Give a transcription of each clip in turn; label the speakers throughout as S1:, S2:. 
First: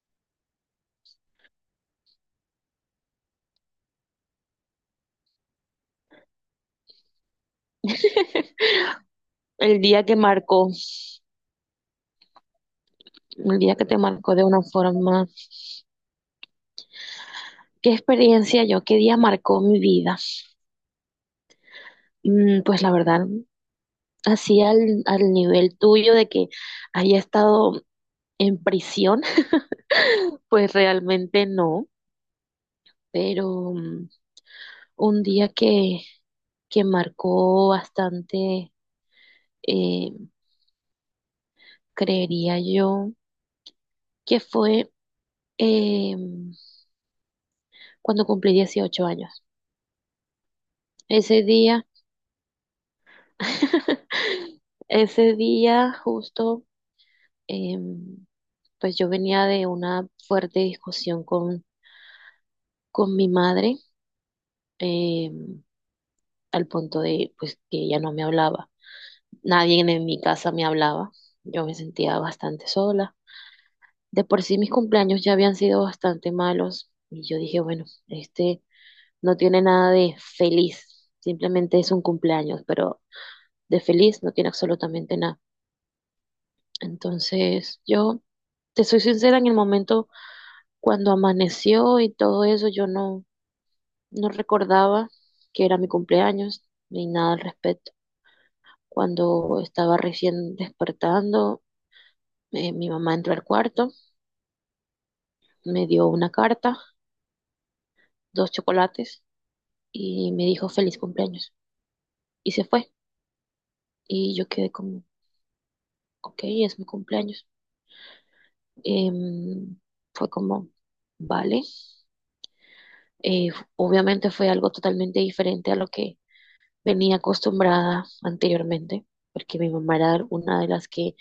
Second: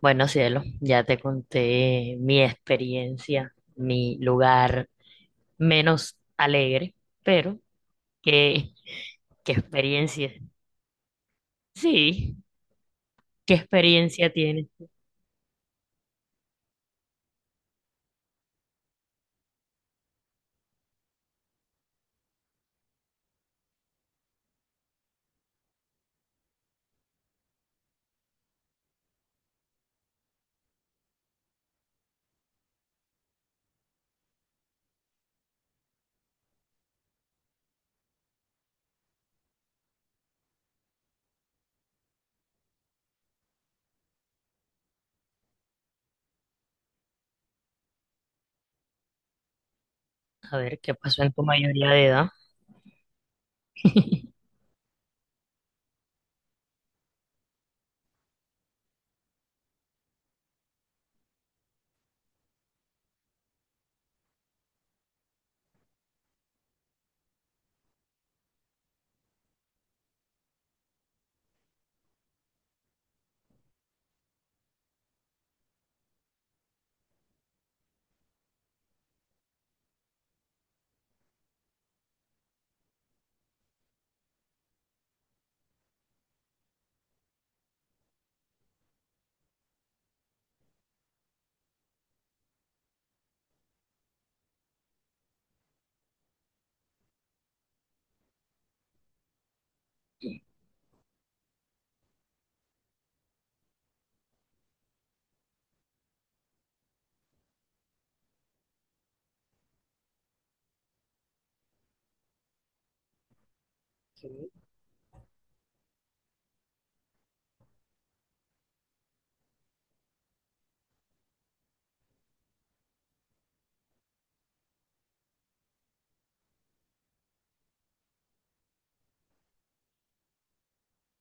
S1: Bueno, cielo, ya te conté mi experiencia, mi lugar menos alegre, pero ¿qué, qué
S2: El día que
S1: experiencia?
S2: marcó,
S1: Sí, ¿qué
S2: el día que te
S1: experiencia
S2: marcó de una
S1: tienes? ¿Tú?
S2: forma, qué experiencia yo, qué día marcó mi vida. Pues la verdad, así al nivel tuyo de que haya estado en prisión, pues realmente no, pero un día que marcó bastante, eh, creería yo, que fue eh, cuando cumplí 18 años.
S1: A ver, ¿qué pasó en tu
S2: Ese día...
S1: mayoría de edad?
S2: Ese día justo, Em, pues yo venía de una fuerte discusión con mi madre, em, al punto de pues que ella no me hablaba. Nadie en mi casa me hablaba. Yo me sentía bastante sola. De por sí mis cumpleaños ya habían sido bastante malos y yo dije, bueno, este no tiene nada de feliz, simplemente es un cumpleaños, pero de feliz no tiene absolutamente nada. Entonces, yo te soy sincera, en el momento cuando amaneció y todo eso, yo no recordaba que era mi cumpleaños ni nada al respecto. Cuando estaba recién despertando, mi mamá entró al cuarto, me dio una carta, dos chocolates y me dijo feliz cumpleaños. Y se fue. Y yo quedé como, ok, es mi cumpleaños. Em, fue como, vale. Eh, obviamente fue algo totalmente diferente a lo que venía acostumbrada anteriormente, porque mi mamá era una de las que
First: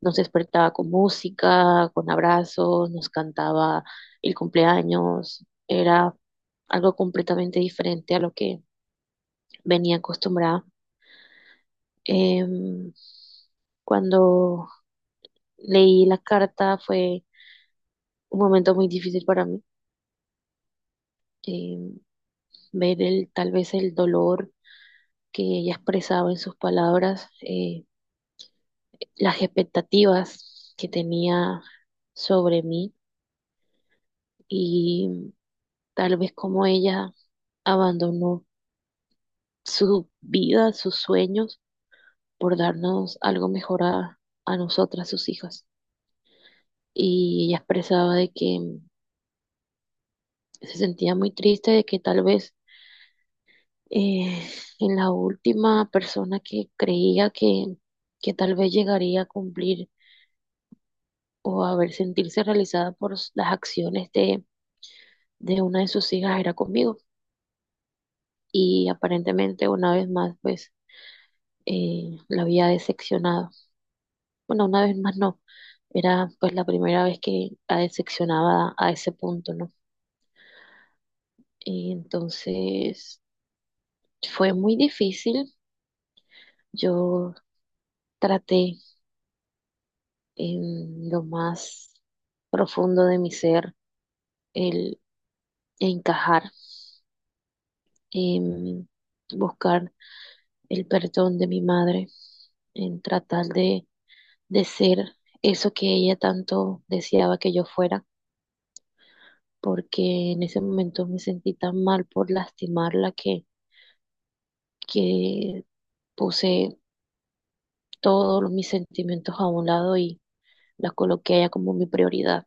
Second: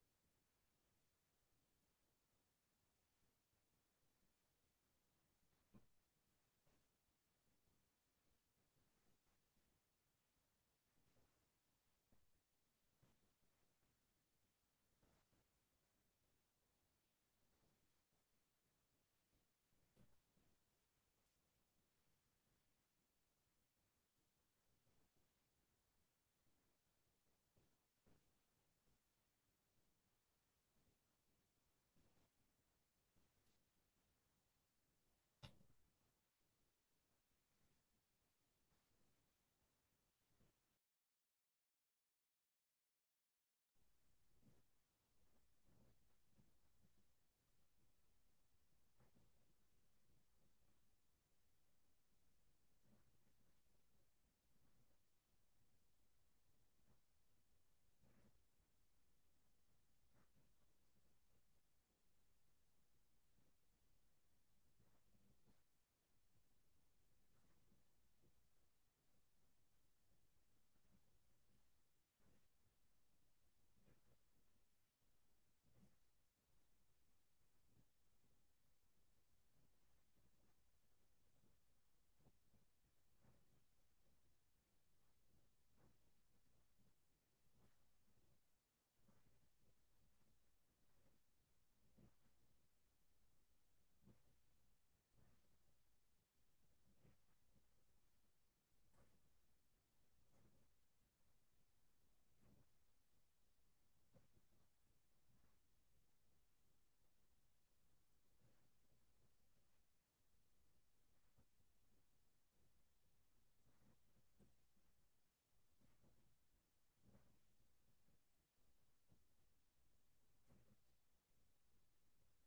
S2: nos despertaba con música, con abrazos, nos cantaba el cumpleaños, era algo completamente diferente a lo que venía acostumbrada. Em, cuando leí la carta fue un momento muy difícil para mí, em, ver el, tal vez el dolor que ella expresaba en sus palabras, las expectativas que tenía sobre mí y tal vez como ella abandonó su vida, sus sueños, por darnos algo mejor a nosotras, sus hijas. Y ella expresaba de que se sentía muy triste, de que tal vez eh, en la última persona que creía que tal vez llegaría a cumplir o a ver sentirse realizada por las acciones de una de sus hijas era conmigo. Y aparentemente una vez más, pues, la había decepcionado. Bueno, una vez más no. Era pues la primera vez que la decepcionaba a ese punto, ¿no? Y entonces fue muy difícil. Yo traté en lo más profundo de mi ser el encajar, en buscar el perdón de mi madre, en tratar de ser eso que ella tanto deseaba que yo fuera, porque en ese momento me sentí tan mal por lastimarla que que puse todos mis sentimientos a un lado y las coloqué a ella como mi prioridad.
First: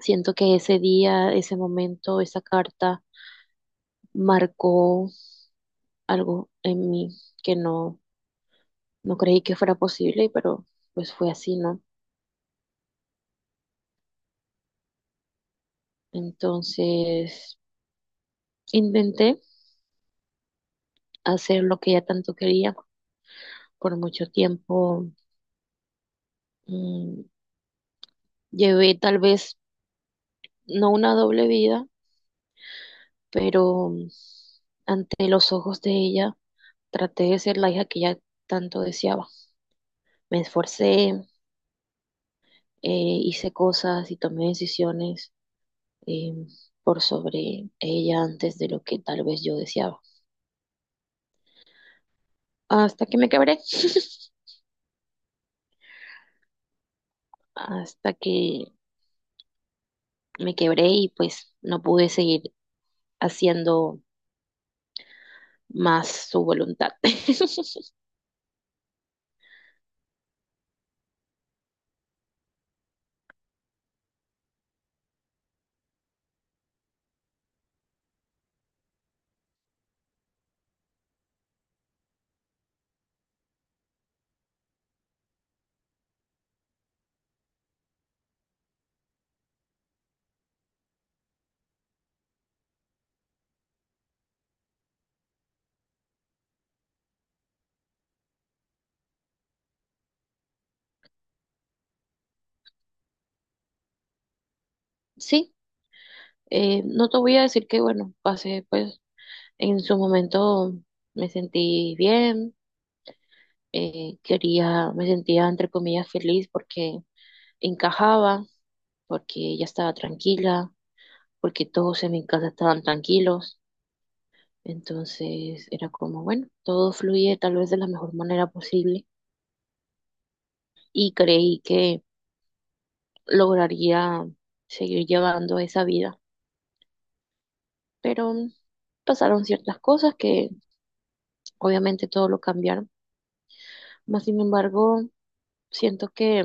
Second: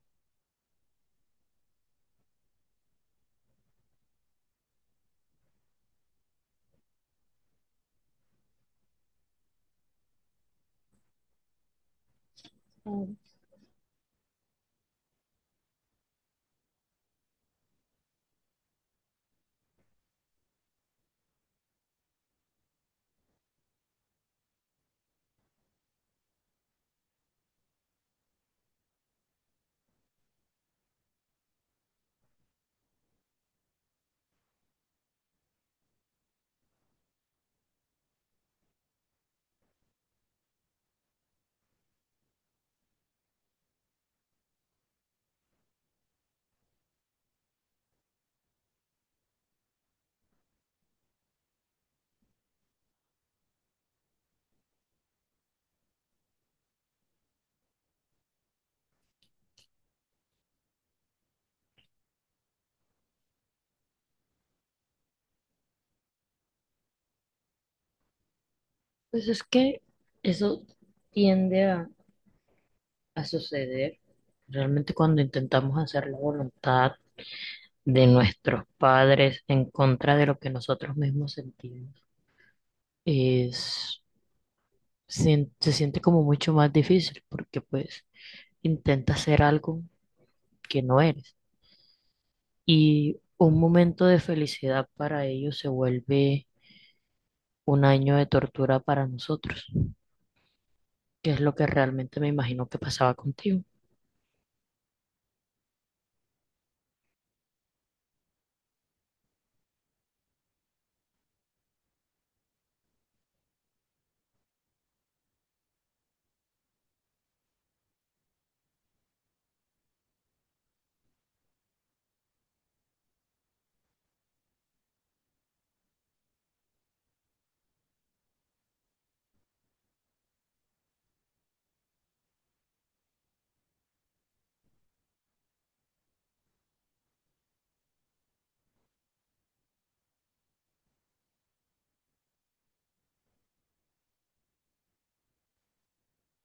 S2: Siento que ese día, ese momento, esa carta marcó algo en mí que no creí que fuera posible, pero pues fue así, ¿no? Entonces intenté hacer lo que ella tanto quería por mucho tiempo. mm, llevé tal vez no una doble vida, pero ante los ojos de ella traté de ser la hija que ella tanto deseaba. Me esforcé, hice cosas y tomé decisiones, eh, por sobre ella antes de lo que tal vez yo deseaba. Hasta que me quebré, hasta que me quebré y pues no pude seguir haciendo más su voluntad.
S1: Pues es que eso tiende a suceder. Realmente cuando intentamos hacer la voluntad de nuestros padres en contra de lo que nosotros mismos sentimos, es se siente como mucho más difícil, porque pues intentas ser algo que no eres. Y un momento de felicidad para ellos se vuelve un año de tortura para nosotros, que es lo que realmente me imagino que pasaba contigo.
S2: Sí, no te voy a decir que bueno, pasé pues en su momento me sentí bien, quería, me sentía entre comillas feliz porque encajaba, porque ella estaba tranquila, porque todos en mi casa estaban tranquilos. Entonces era como, bueno, todo fluye tal vez de la mejor manera posible y creí que lograría seguir llevando esa vida. Pero pasaron ciertas cosas que obviamente todo lo cambiaron. Más sin embargo, siento que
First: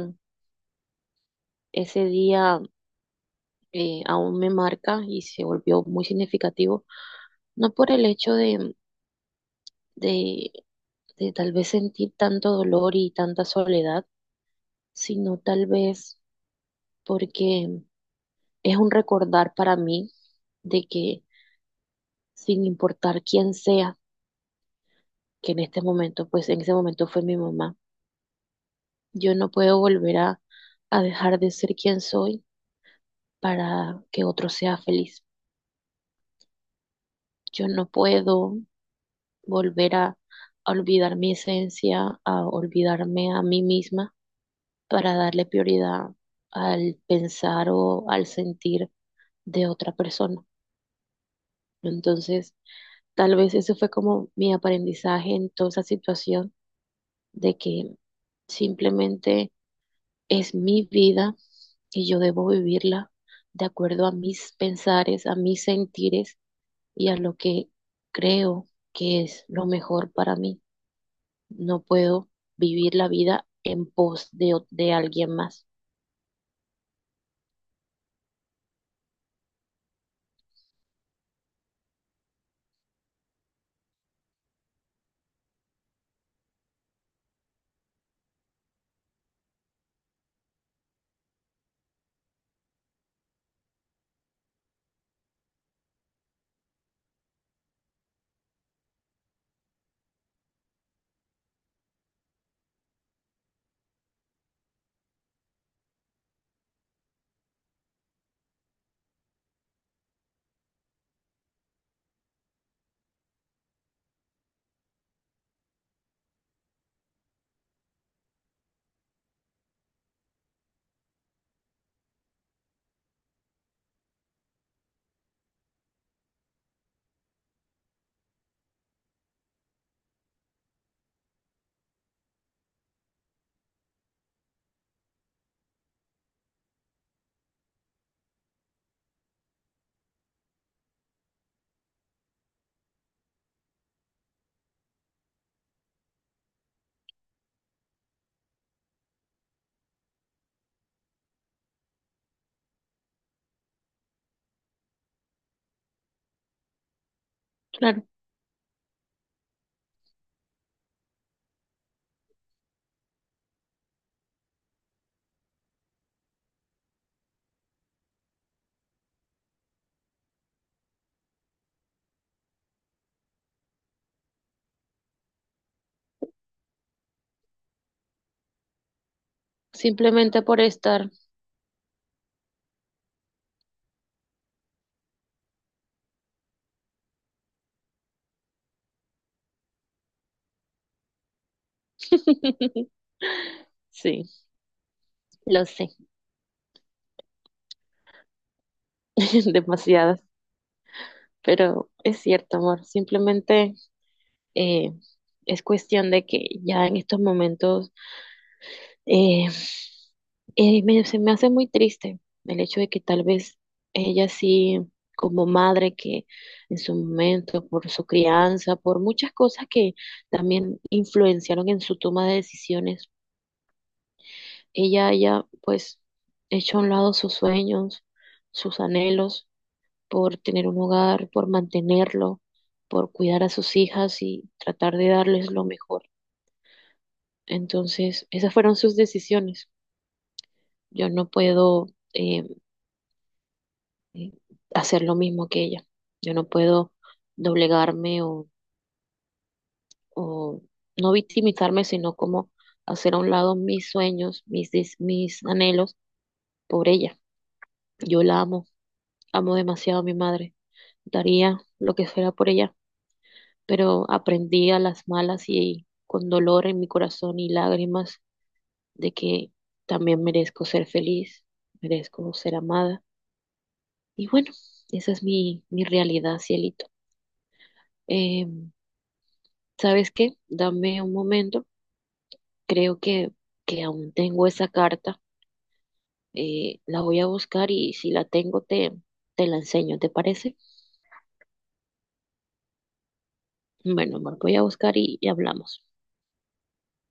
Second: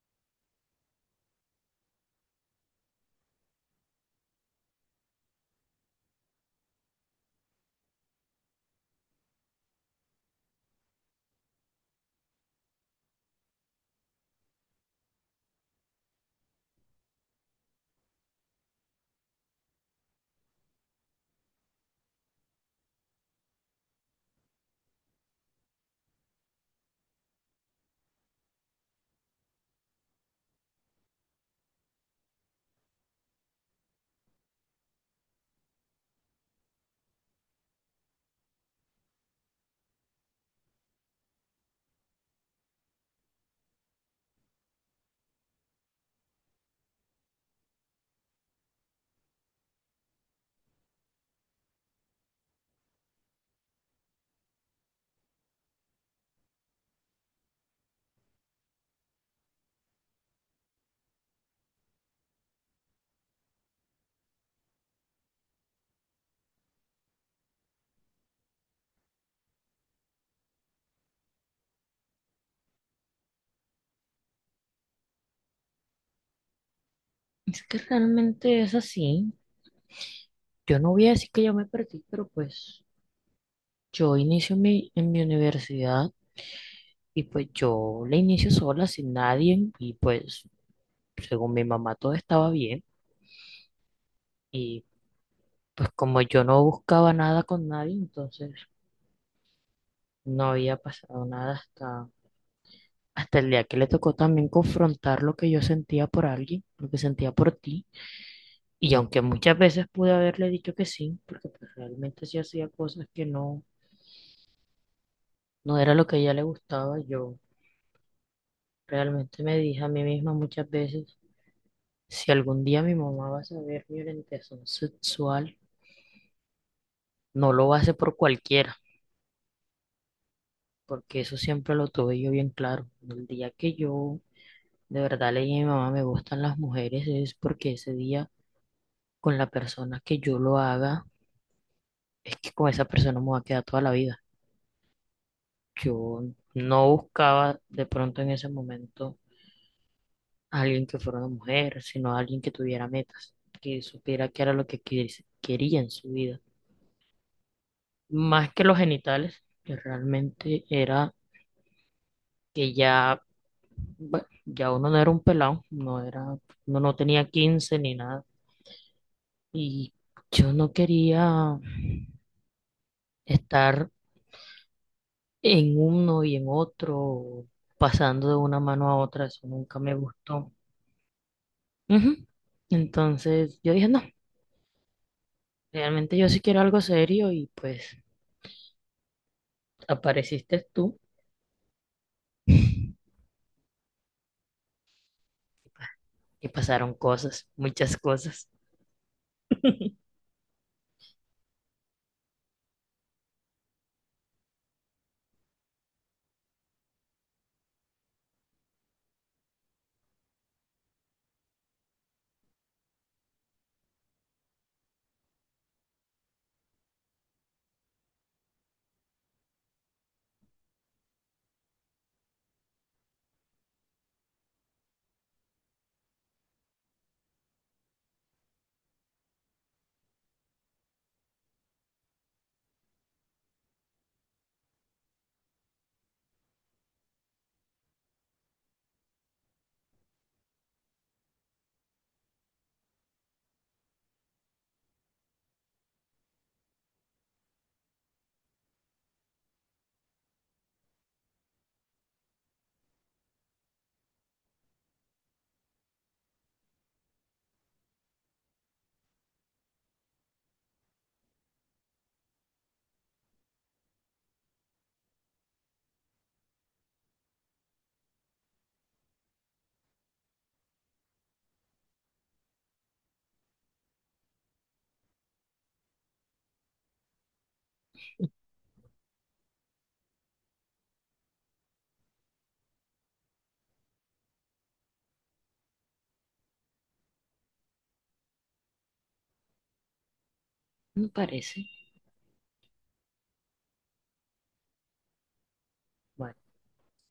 S2: ese día aún me marca y se volvió muy significativo, no por el hecho de, de tal vez sentir tanto dolor y tanta soledad, sino tal vez porque es un recordar para mí de que sin importar quién sea, que en este momento, pues en ese momento fue mi mamá, yo no puedo volver a dejar de ser quien soy para que otro sea feliz. Yo no puedo volver a olvidar mi esencia, a olvidarme a mí misma para darle prioridad al pensar o al sentir de otra persona. Entonces, tal vez eso fue como mi aprendizaje en toda esa situación de que simplemente es mi vida y yo debo vivirla de acuerdo a mis pensares, a mis sentires y a lo que creo que es lo mejor para mí. No puedo vivir la vida en pos de, o- de alguien más.
S1: Es que realmente es así. Yo no voy a decir que yo me perdí, pero pues yo inicio en mi universidad, y pues yo la inicio sola, sin nadie, y pues según mi mamá todo estaba bien. Y pues como yo no buscaba nada con nadie, entonces no había pasado nada hasta el día que le tocó también confrontar lo que yo sentía por alguien, lo que sentía por ti. Y aunque muchas veces pude haberle dicho que sí, porque pues realmente sí hacía cosas que no era lo que a ella le gustaba, yo realmente me dije a mí misma muchas veces, si algún día mi mamá va a saber mi orientación sexual, no lo va a hacer por cualquiera, porque eso siempre lo tuve yo bien claro. El día que yo de verdad le dije a mi mamá, me gustan las mujeres, es porque ese día, con la persona que yo lo haga, es que con esa persona me voy a quedar toda la vida. Yo no buscaba de pronto en ese momento a alguien que fuera una mujer, sino a alguien que tuviera metas, que supiera qué era lo que quería en su vida.
S2: Claro,
S1: Más que los genitales, que realmente era que ya, bueno, ya uno no era un pelado, no era, uno no tenía 15 ni nada. Y yo no quería estar en uno y en otro, pasando de una mano a otra, eso nunca me
S2: simplemente
S1: gustó.
S2: por estar.
S1: Ujú. Entonces yo dije, no, realmente yo sí quiero algo serio, y pues apareciste tú. Y
S2: Sí, lo sé.
S1: pasaron cosas, muchas cosas.
S2: Demasiadas, pero es cierto, amor, simplemente eh, es cuestión de que ya en estos momentos eh, me- se me hace muy triste el hecho de que tal vez ella sí, como madre que en su momento, por su crianza, por muchas cosas que también influenciaron en su toma de decisiones, ella haya pues hecho a un lado sus sueños, sus anhelos por tener un hogar, por mantenerlo, por cuidar a sus hijas y tratar de darles lo mejor. Entonces, esas fueron sus decisiones. Yo no puedo eh, eh, hacer lo mismo que ella. Yo no puedo doblegarme o no victimizarme, sino como hacer a un lado mis sueños, des- mis anhelos por ella. Yo la amo, amo demasiado a mi madre. Daría lo que fuera por ella. Pero aprendí a las malas y con dolor en mi corazón y lágrimas de que también merezco ser feliz, merezco ser amada. Y bueno, esa es mi realidad, cielito. Eh, ¿Sabes qué? Dame un momento. Creo que aún tengo esa carta. La voy a buscar y si la tengo te la enseño, ¿te parece?
S1: Me parece.
S2: Bueno, amor, voy a buscar y hablamos.
S1: Bueno.